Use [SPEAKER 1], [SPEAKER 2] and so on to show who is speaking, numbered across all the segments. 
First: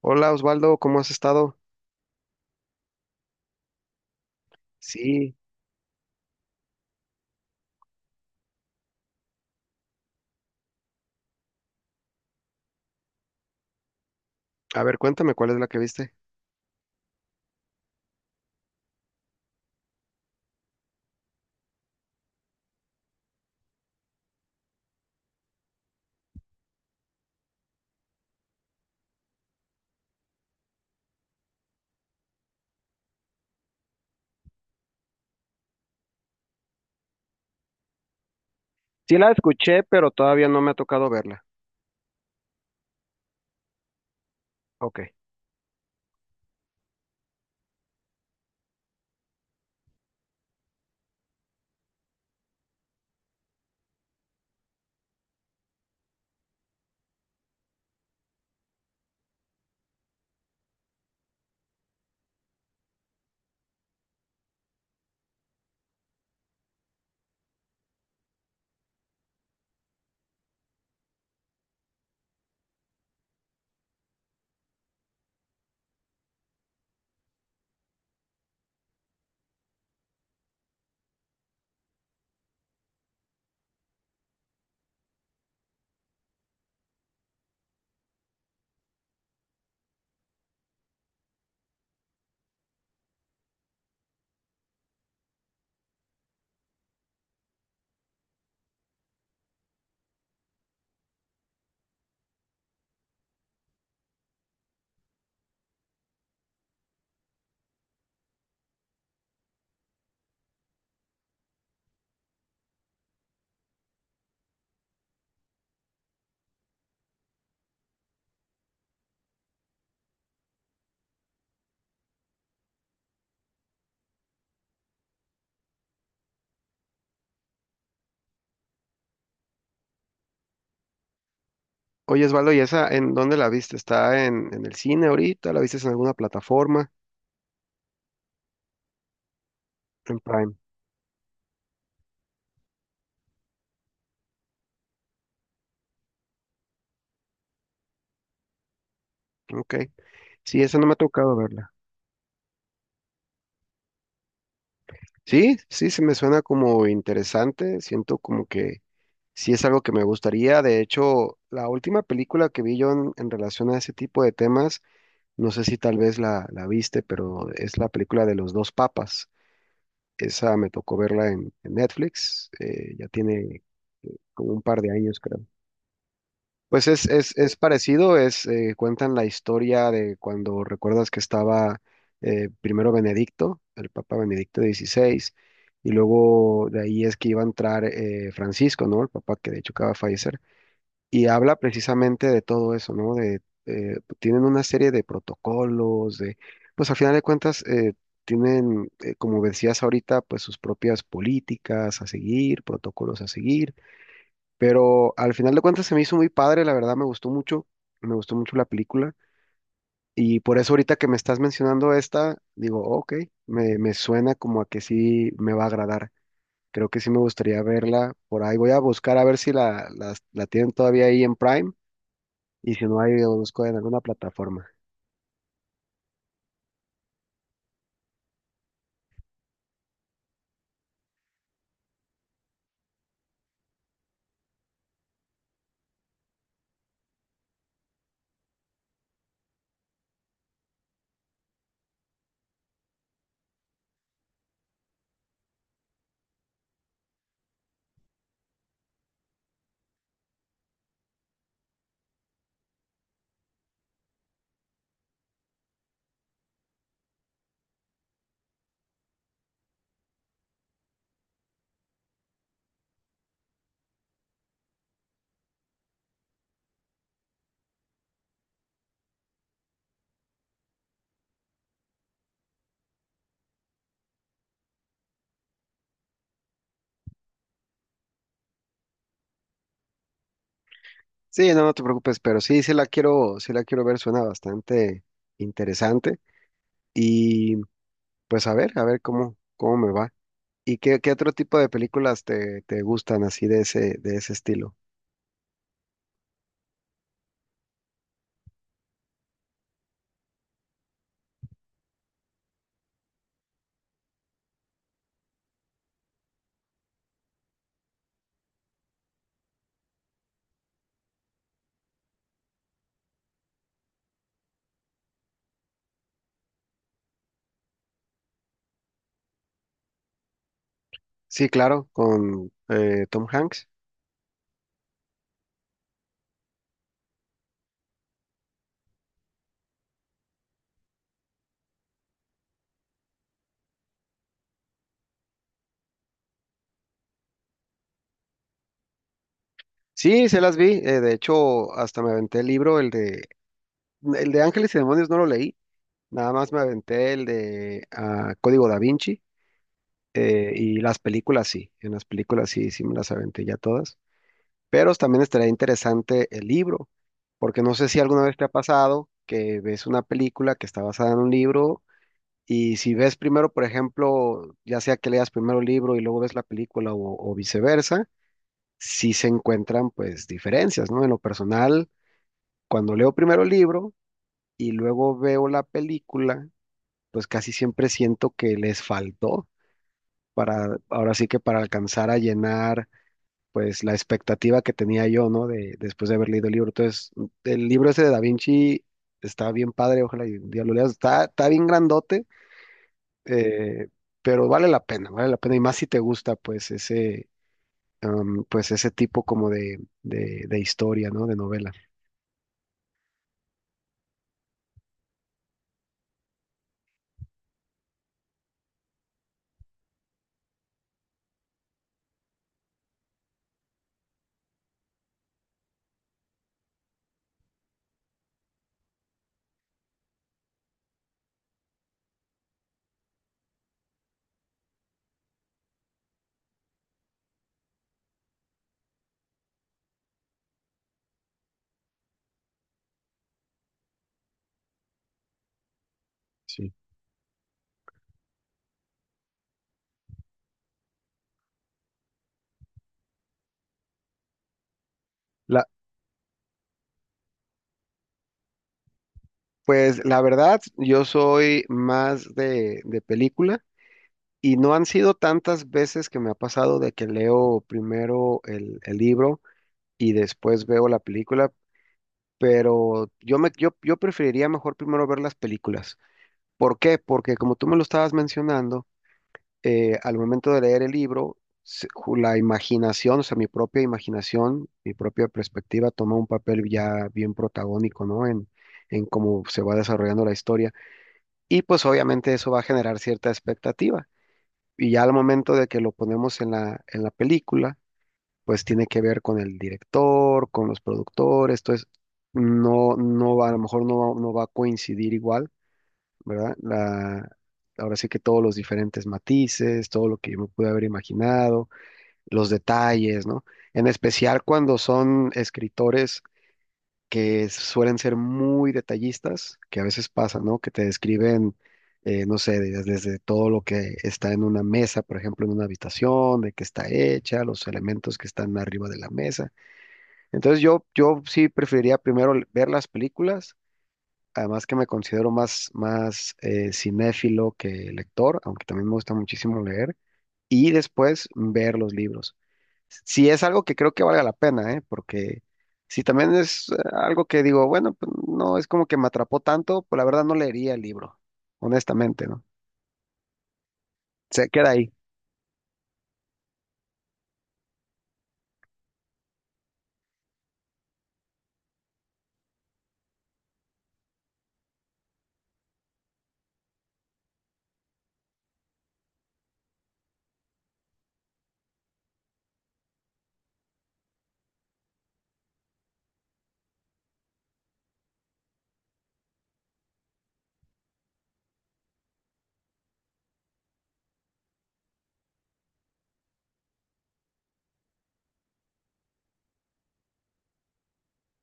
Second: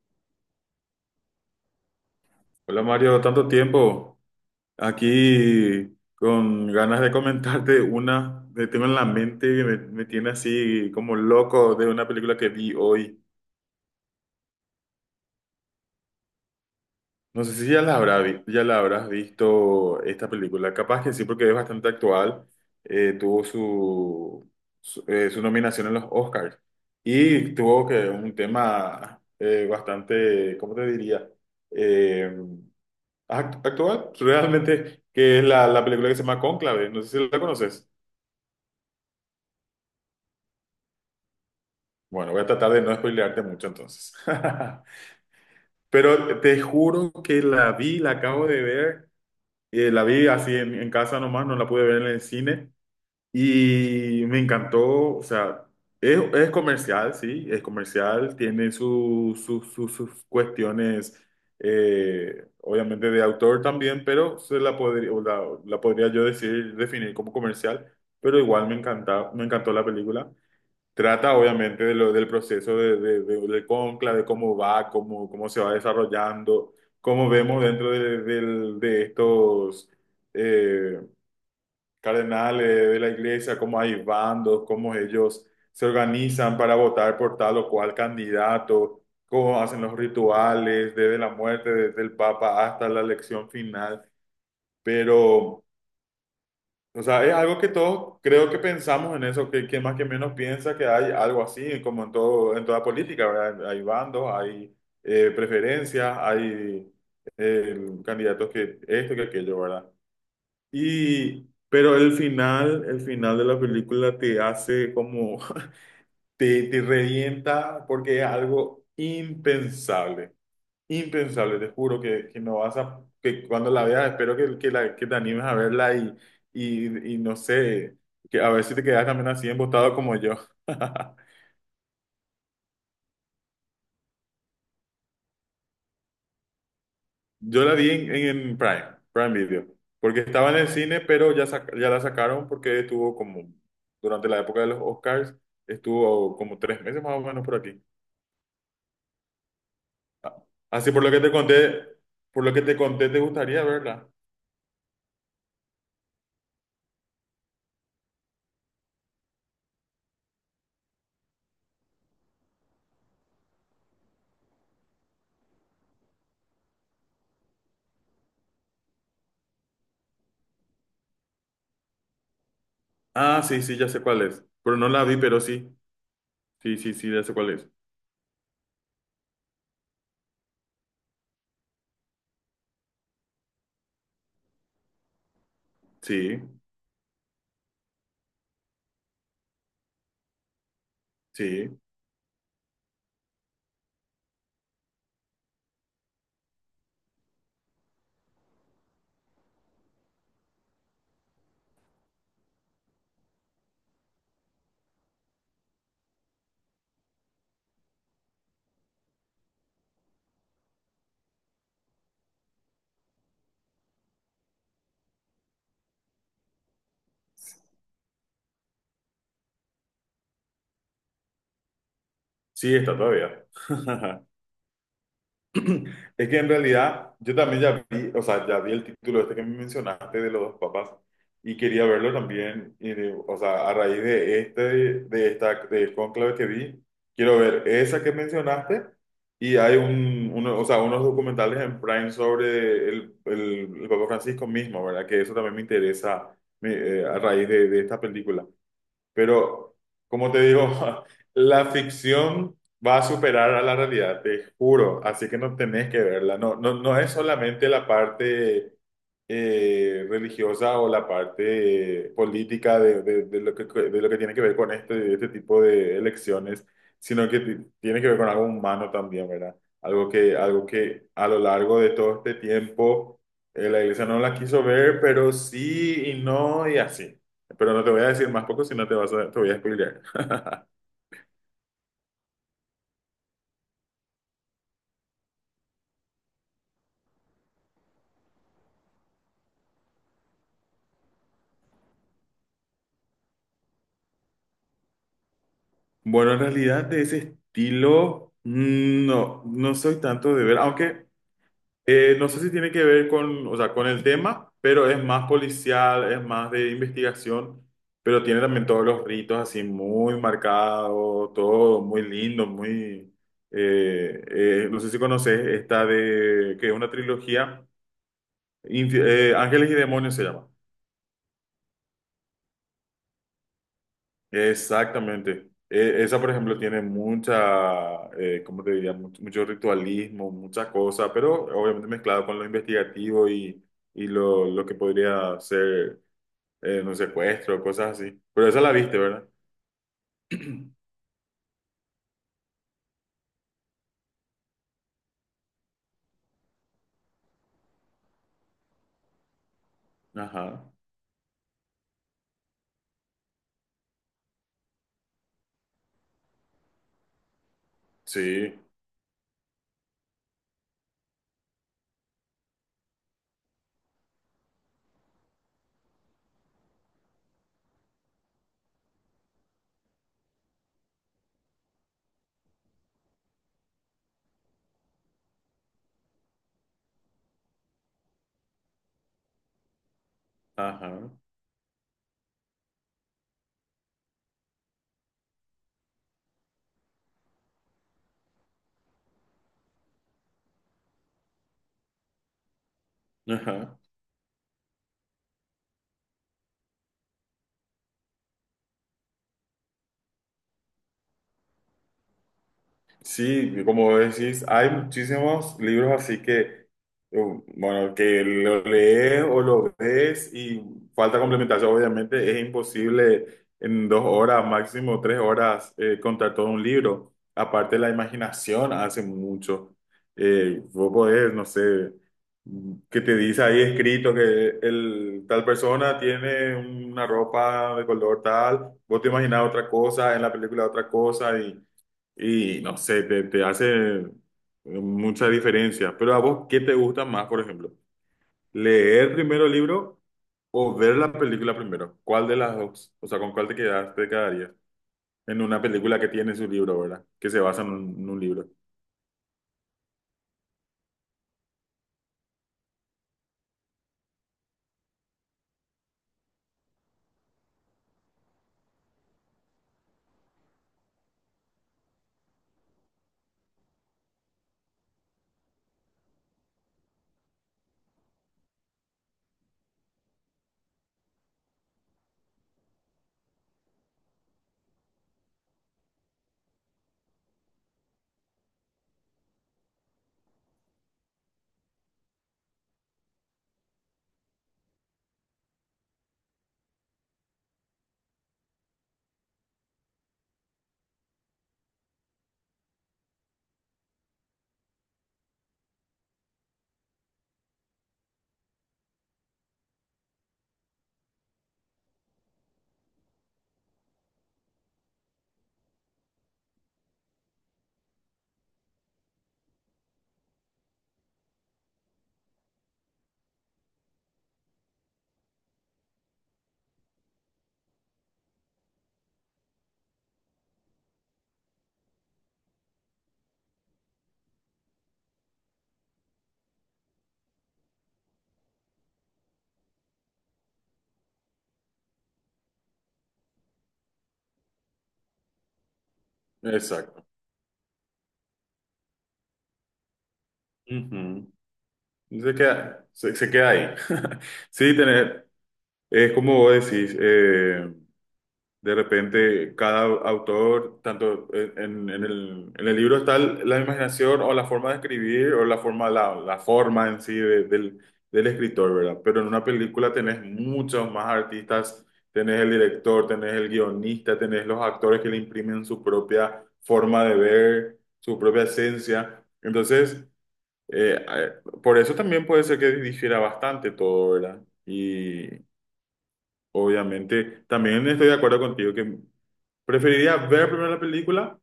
[SPEAKER 1] Hola Osvaldo, ¿cómo has estado?
[SPEAKER 2] Hola Mario, tanto tiempo.
[SPEAKER 1] Sí,
[SPEAKER 2] Aquí con ganas de comentarte una que tengo en la mente que me tiene así como loco de una película que vi hoy.
[SPEAKER 1] a ver, cuéntame cuál es la que viste.
[SPEAKER 2] No sé si ya ya la habrás visto esta película. Capaz que sí, porque es bastante actual. Tuvo su nominación en los Oscars y tuvo que un tema bastante, ¿cómo te diría? Eh, Actual, realmente, que es la película que se llama Cónclave, no sé si la conoces.
[SPEAKER 1] Sí la escuché, pero todavía no me ha tocado verla.
[SPEAKER 2] Bueno, voy a tratar de no spoilearte mucho entonces.
[SPEAKER 1] Ok.
[SPEAKER 2] Pero te juro que la vi, la acabo de ver, la vi así en casa nomás, no la pude ver en el cine. Y me encantó, o sea, es comercial, sí, es comercial, tiene sus cuestiones, obviamente de autor también, pero se la podría, o la podría yo decir, definir como comercial, pero igual me encanta, me encantó la película. Trata obviamente de lo, del proceso del cónclave, de cómo va, cómo se va desarrollando, cómo vemos dentro de estos... eh, cardenales de la iglesia, cómo hay bandos, cómo ellos se organizan para votar por tal o cual candidato, cómo hacen los rituales desde la muerte, desde el Papa hasta la elección final. Pero, o sea, es algo que todos creo que pensamos en eso, que más que menos piensa que hay algo así, como en todo, en toda política, ¿verdad? Hay bandos, hay preferencias, hay candidatos que esto, que aquello, ¿verdad? Y, pero el final de la película te hace como, te revienta porque es algo impensable, impensable, te juro que no vas a, que cuando la veas, espero que te animes a verla y no sé, que a ver si te quedas también así embotado como yo.
[SPEAKER 1] Oye Osvaldo, ¿y esa en dónde la viste? ¿Está en el cine ahorita? ¿La viste en alguna plataforma?
[SPEAKER 2] Yo la vi en Prime, Prime Video,
[SPEAKER 1] En
[SPEAKER 2] porque estaba
[SPEAKER 1] Prime.
[SPEAKER 2] en el cine, pero ya, ya la sacaron porque estuvo como, durante la época de los Oscars, estuvo como tres meses más o menos por aquí.
[SPEAKER 1] Ok.
[SPEAKER 2] Ah.
[SPEAKER 1] Sí, esa no
[SPEAKER 2] Así
[SPEAKER 1] me ha
[SPEAKER 2] por lo que te
[SPEAKER 1] tocado verla.
[SPEAKER 2] conté, por lo que te conté, ¿te gustaría verla?
[SPEAKER 1] Sí, sí, se me suena como interesante. Siento como que sí es algo que me gustaría. De hecho, la última película que vi yo en relación a ese tipo de temas, no sé si tal vez la viste, pero es la película de los dos papas. Esa me tocó verla en Netflix, ya
[SPEAKER 2] Ah, sí,
[SPEAKER 1] tiene
[SPEAKER 2] sí, ya sé cuál es,
[SPEAKER 1] como un
[SPEAKER 2] pero
[SPEAKER 1] par
[SPEAKER 2] no
[SPEAKER 1] de
[SPEAKER 2] la vi,
[SPEAKER 1] años, creo.
[SPEAKER 2] pero sí, sí,
[SPEAKER 1] Pues
[SPEAKER 2] sí,
[SPEAKER 1] es,
[SPEAKER 2] sí, ya sé
[SPEAKER 1] es,
[SPEAKER 2] cuál
[SPEAKER 1] es
[SPEAKER 2] es.
[SPEAKER 1] parecido, es, cuentan la historia de cuando recuerdas que estaba primero Benedicto, el Papa Benedicto XVI, y
[SPEAKER 2] Sí,
[SPEAKER 1] luego de ahí es que iba a entrar Francisco, ¿no? El Papa que de hecho acaba de fallecer. Y habla
[SPEAKER 2] sí,
[SPEAKER 1] precisamente de todo eso, ¿no? De, tienen una serie de protocolos, de, pues al final de cuentas, tienen, como decías ahorita, pues sus propias políticas a seguir, protocolos a seguir, pero al final de cuentas se me hizo muy padre, la verdad me gustó mucho la película, y por eso ahorita que me estás mencionando esta, digo, ok, me suena como a que sí me va a agradar. Creo que sí me gustaría verla por ahí. Voy a buscar a ver si la tienen todavía ahí en Prime y
[SPEAKER 2] sí,
[SPEAKER 1] si
[SPEAKER 2] está
[SPEAKER 1] no hay, lo
[SPEAKER 2] todavía.
[SPEAKER 1] busco en alguna plataforma.
[SPEAKER 2] Es que en realidad yo también ya vi, o sea, ya vi el título este que me mencionaste de los dos papas y quería verlo también, o sea, a raíz de este, del cónclave que vi, quiero ver esa que mencionaste y hay o sea, unos documentales en Prime sobre el Papa Francisco mismo, ¿verdad? Que eso también me interesa me- a raíz de esta película. Pero, como te digo, la ficción va a superar a la realidad, te juro. Así que no tenés que verla. No, no, no es solamente la parte religiosa o la parte política de lo que tiene que ver con este, este tipo de elecciones, sino que tiene que ver con algo humano también, ¿verdad? Algo que a lo largo de todo este tiempo la iglesia no la quiso ver, pero sí y no y así. Pero no te voy a decir más poco si no te vas a, te voy a spoilear.
[SPEAKER 1] Sí, no, no te preocupes, pero sí, sí la quiero ver, suena bastante interesante. Y pues a ver cómo, cómo me va. ¿Y qué, qué otro tipo de películas te gustan así de ese estilo?
[SPEAKER 2] Bueno, en realidad de ese estilo, mm, no, no soy tanto de ver, aunque no sé si tiene que ver con, o sea, con el tema, pero es más policial, es más de investigación, pero tiene también todos los ritos así muy marcados, todo muy lindo, no sé si conoces esta de, que es una trilogía, Ángeles y Demonios se llama.
[SPEAKER 1] Sí, claro, con Tom Hanks.
[SPEAKER 2] Exactamente. Esa, por ejemplo, tiene mucha, ¿cómo te diría? Mucho ritualismo, muchas cosas, pero obviamente mezclado con lo investigativo y lo que podría ser un secuestro, cosas así. Pero esa la viste, ¿verdad?
[SPEAKER 1] Sí, se las vi. De hecho, hasta me aventé el libro, el de Ángeles y Demonios no lo leí. Nada más me aventé el de Código Da Vinci.
[SPEAKER 2] Ajá.
[SPEAKER 1] Y las películas sí, en las películas sí, sí me las aventé ya todas. Pero también estaría interesante el libro, porque no sé si alguna vez te ha
[SPEAKER 2] Sí.
[SPEAKER 1] pasado que ves una película que está basada en un libro y si ves primero, por ejemplo, ya sea que leas primero el libro y luego ves la película o viceversa, sí se encuentran pues diferencias, ¿no? En lo personal, cuando leo primero el libro y luego veo la película, pues casi siempre siento que les faltó para,
[SPEAKER 2] Ajá.
[SPEAKER 1] ahora sí que para alcanzar a llenar pues la expectativa que tenía yo, ¿no? De, después de haber leído el libro. Entonces, el libro ese de Da Vinci está bien padre, ojalá y un día lo leas. Está, está bien grandote,
[SPEAKER 2] Ajá.
[SPEAKER 1] eh, pero vale la pena, vale la pena. Y más si te gusta, pues, ese, pues ese tipo como de historia, ¿no? De novela.
[SPEAKER 2] Sí, como decís, hay muchísimos libros así que, um, bueno, que lo lees o lo ves y falta complementación, obviamente, es imposible en dos horas, máximo tres horas, contar todo un libro. Aparte, la imaginación hace mucho. Vos podés, no sé, que te dice ahí escrito que el, tal persona tiene una ropa de color tal, vos te imaginás otra cosa, en la película otra cosa y... Y no sé, te hace mucha diferencia. Pero a vos, ¿qué
[SPEAKER 1] Sí.
[SPEAKER 2] te gusta más, por ejemplo? ¿Leer primero el libro o ver la película primero? ¿Cuál de las dos? O sea, ¿con cuál te quedas, te quedarías? En una
[SPEAKER 1] La,
[SPEAKER 2] película que tiene su libro, ¿verdad? Que se basa en en un libro.
[SPEAKER 1] pues la verdad, yo soy más de película y no han sido tantas veces que me ha pasado de que leo primero el libro y después veo la película, pero yo preferiría mejor primero ver las películas. ¿Por qué? Porque como tú me lo estabas mencionando, al momento de leer el libro, la imaginación, o sea, mi propia imaginación, mi propia perspectiva toma un papel ya bien protagónico, ¿no? En cómo se va desarrollando la historia. Y pues obviamente eso va a generar cierta expectativa. Y ya al momento de que lo ponemos en la película, pues tiene que ver con el director, con los productores, entonces no, no va, a lo mejor no va a coincidir igual, ¿verdad? La, ahora sí que todos los diferentes matices, todo lo que yo me pude haber imaginado, los detalles, ¿no? En especial cuando son escritores que suelen ser muy detallistas, que a veces pasa, ¿no? Que te describen no sé, desde todo lo que está en una mesa, por ejemplo, en una habitación, de qué está hecha, los elementos que están arriba de la mesa. Entonces yo sí preferiría primero ver las películas, además que me considero más, más cinéfilo que lector, aunque también me gusta muchísimo leer, y después ver los libros. Si es algo que creo que valga la pena, ¿eh? Porque si también es
[SPEAKER 2] Exacto.
[SPEAKER 1] algo que digo, bueno, pues no es como que me atrapó tanto, pues la verdad no leería el libro,
[SPEAKER 2] Ujú.
[SPEAKER 1] honestamente,
[SPEAKER 2] Se
[SPEAKER 1] ¿no?
[SPEAKER 2] queda, se, se queda ahí.
[SPEAKER 1] Se queda
[SPEAKER 2] Sí,
[SPEAKER 1] ahí.
[SPEAKER 2] tener, es como vos decís, de repente, cada autor, tanto en, en el libro está la imaginación o la forma de escribir o la forma en sí del, del escritor, ¿verdad? Pero en una película tenés muchos más artistas, tenés el director, tenés el guionista, tenés los actores que le imprimen su propia forma de ver, su propia esencia. Entonces, eh, eh, por eso también puede ser que difiera bastante todo, ¿verdad? Obviamente, también estoy de acuerdo contigo que preferiría ver primero la película.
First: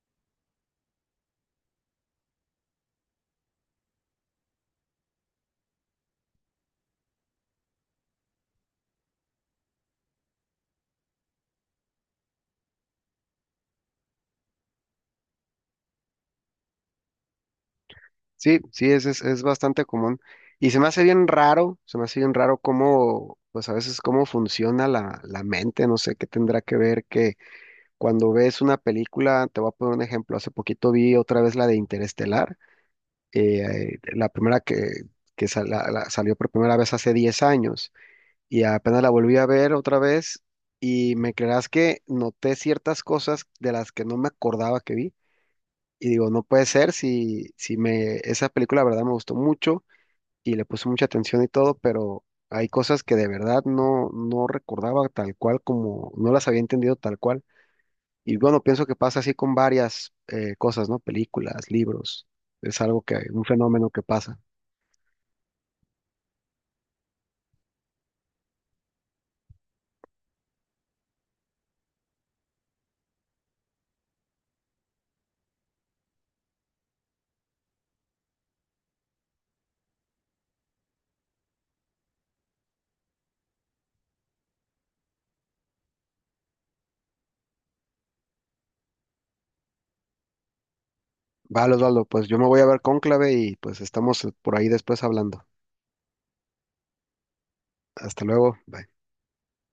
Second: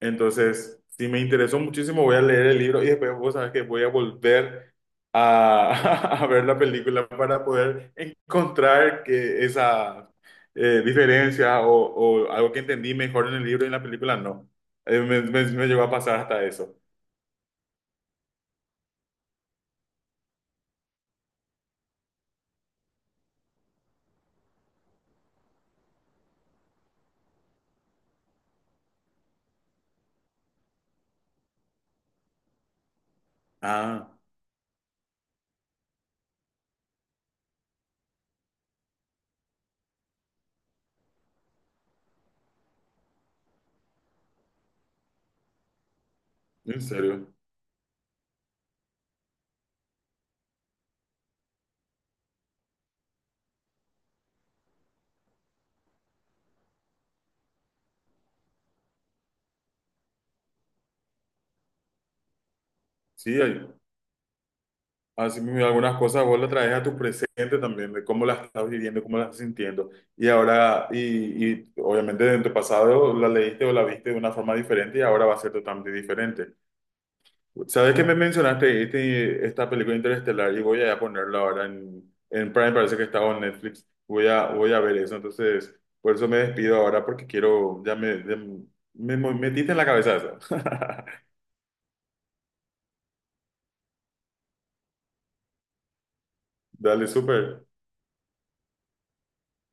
[SPEAKER 2] Entonces, si me interesó muchísimo, voy a leer el libro y después vos sabes que voy a volver a, a ver la película para poder encontrar que esa diferencia o algo que entendí mejor en el libro y en la película no. Me llegó a pasar hasta eso.
[SPEAKER 1] Sí, sí, es bastante común. Y se me hace bien raro, se me hace bien raro cómo, pues a veces cómo funciona la, la mente, no sé qué tendrá que ver que cuando ves una película, te voy a poner un ejemplo, hace poquito vi otra vez la de Interestelar,
[SPEAKER 2] Ah,
[SPEAKER 1] la primera que salió por primera vez hace 10 años, y apenas la volví a ver otra vez, y me creerás que noté ciertas cosas de las que no me acordaba que vi. Y digo, no puede
[SPEAKER 2] en
[SPEAKER 1] ser
[SPEAKER 2] serio.
[SPEAKER 1] si, si me, esa película, la verdad, me gustó mucho y le puse mucha atención y todo, pero hay cosas que de verdad no, no recordaba tal cual como, no las había entendido tal cual. Y bueno, pienso que pasa así con varias cosas, ¿no? Películas, libros, es algo que,
[SPEAKER 2] Sí,
[SPEAKER 1] un
[SPEAKER 2] hay-
[SPEAKER 1] fenómeno que pasa.
[SPEAKER 2] Así mismo, algunas cosas vos las traes a tu presente también, de cómo las estás viviendo, cómo las estás sintiendo. Y ahora, y obviamente en tu pasado la leíste o la viste de una forma diferente y ahora va a ser totalmente diferente. ¿Sabes que me mencionaste este, esta película Interestelar? Y voy a ponerla ahora en Prime, parece que estaba en Netflix. Voy a, voy a ver eso. Entonces, por eso me despido ahora porque quiero, ya me metiste en la cabeza eso.
[SPEAKER 1] Vale, Osvaldo, pues yo me voy a ver Cónclave y pues estamos por ahí después hablando.
[SPEAKER 2] Dale, súper.
[SPEAKER 1] Hasta luego. Bye.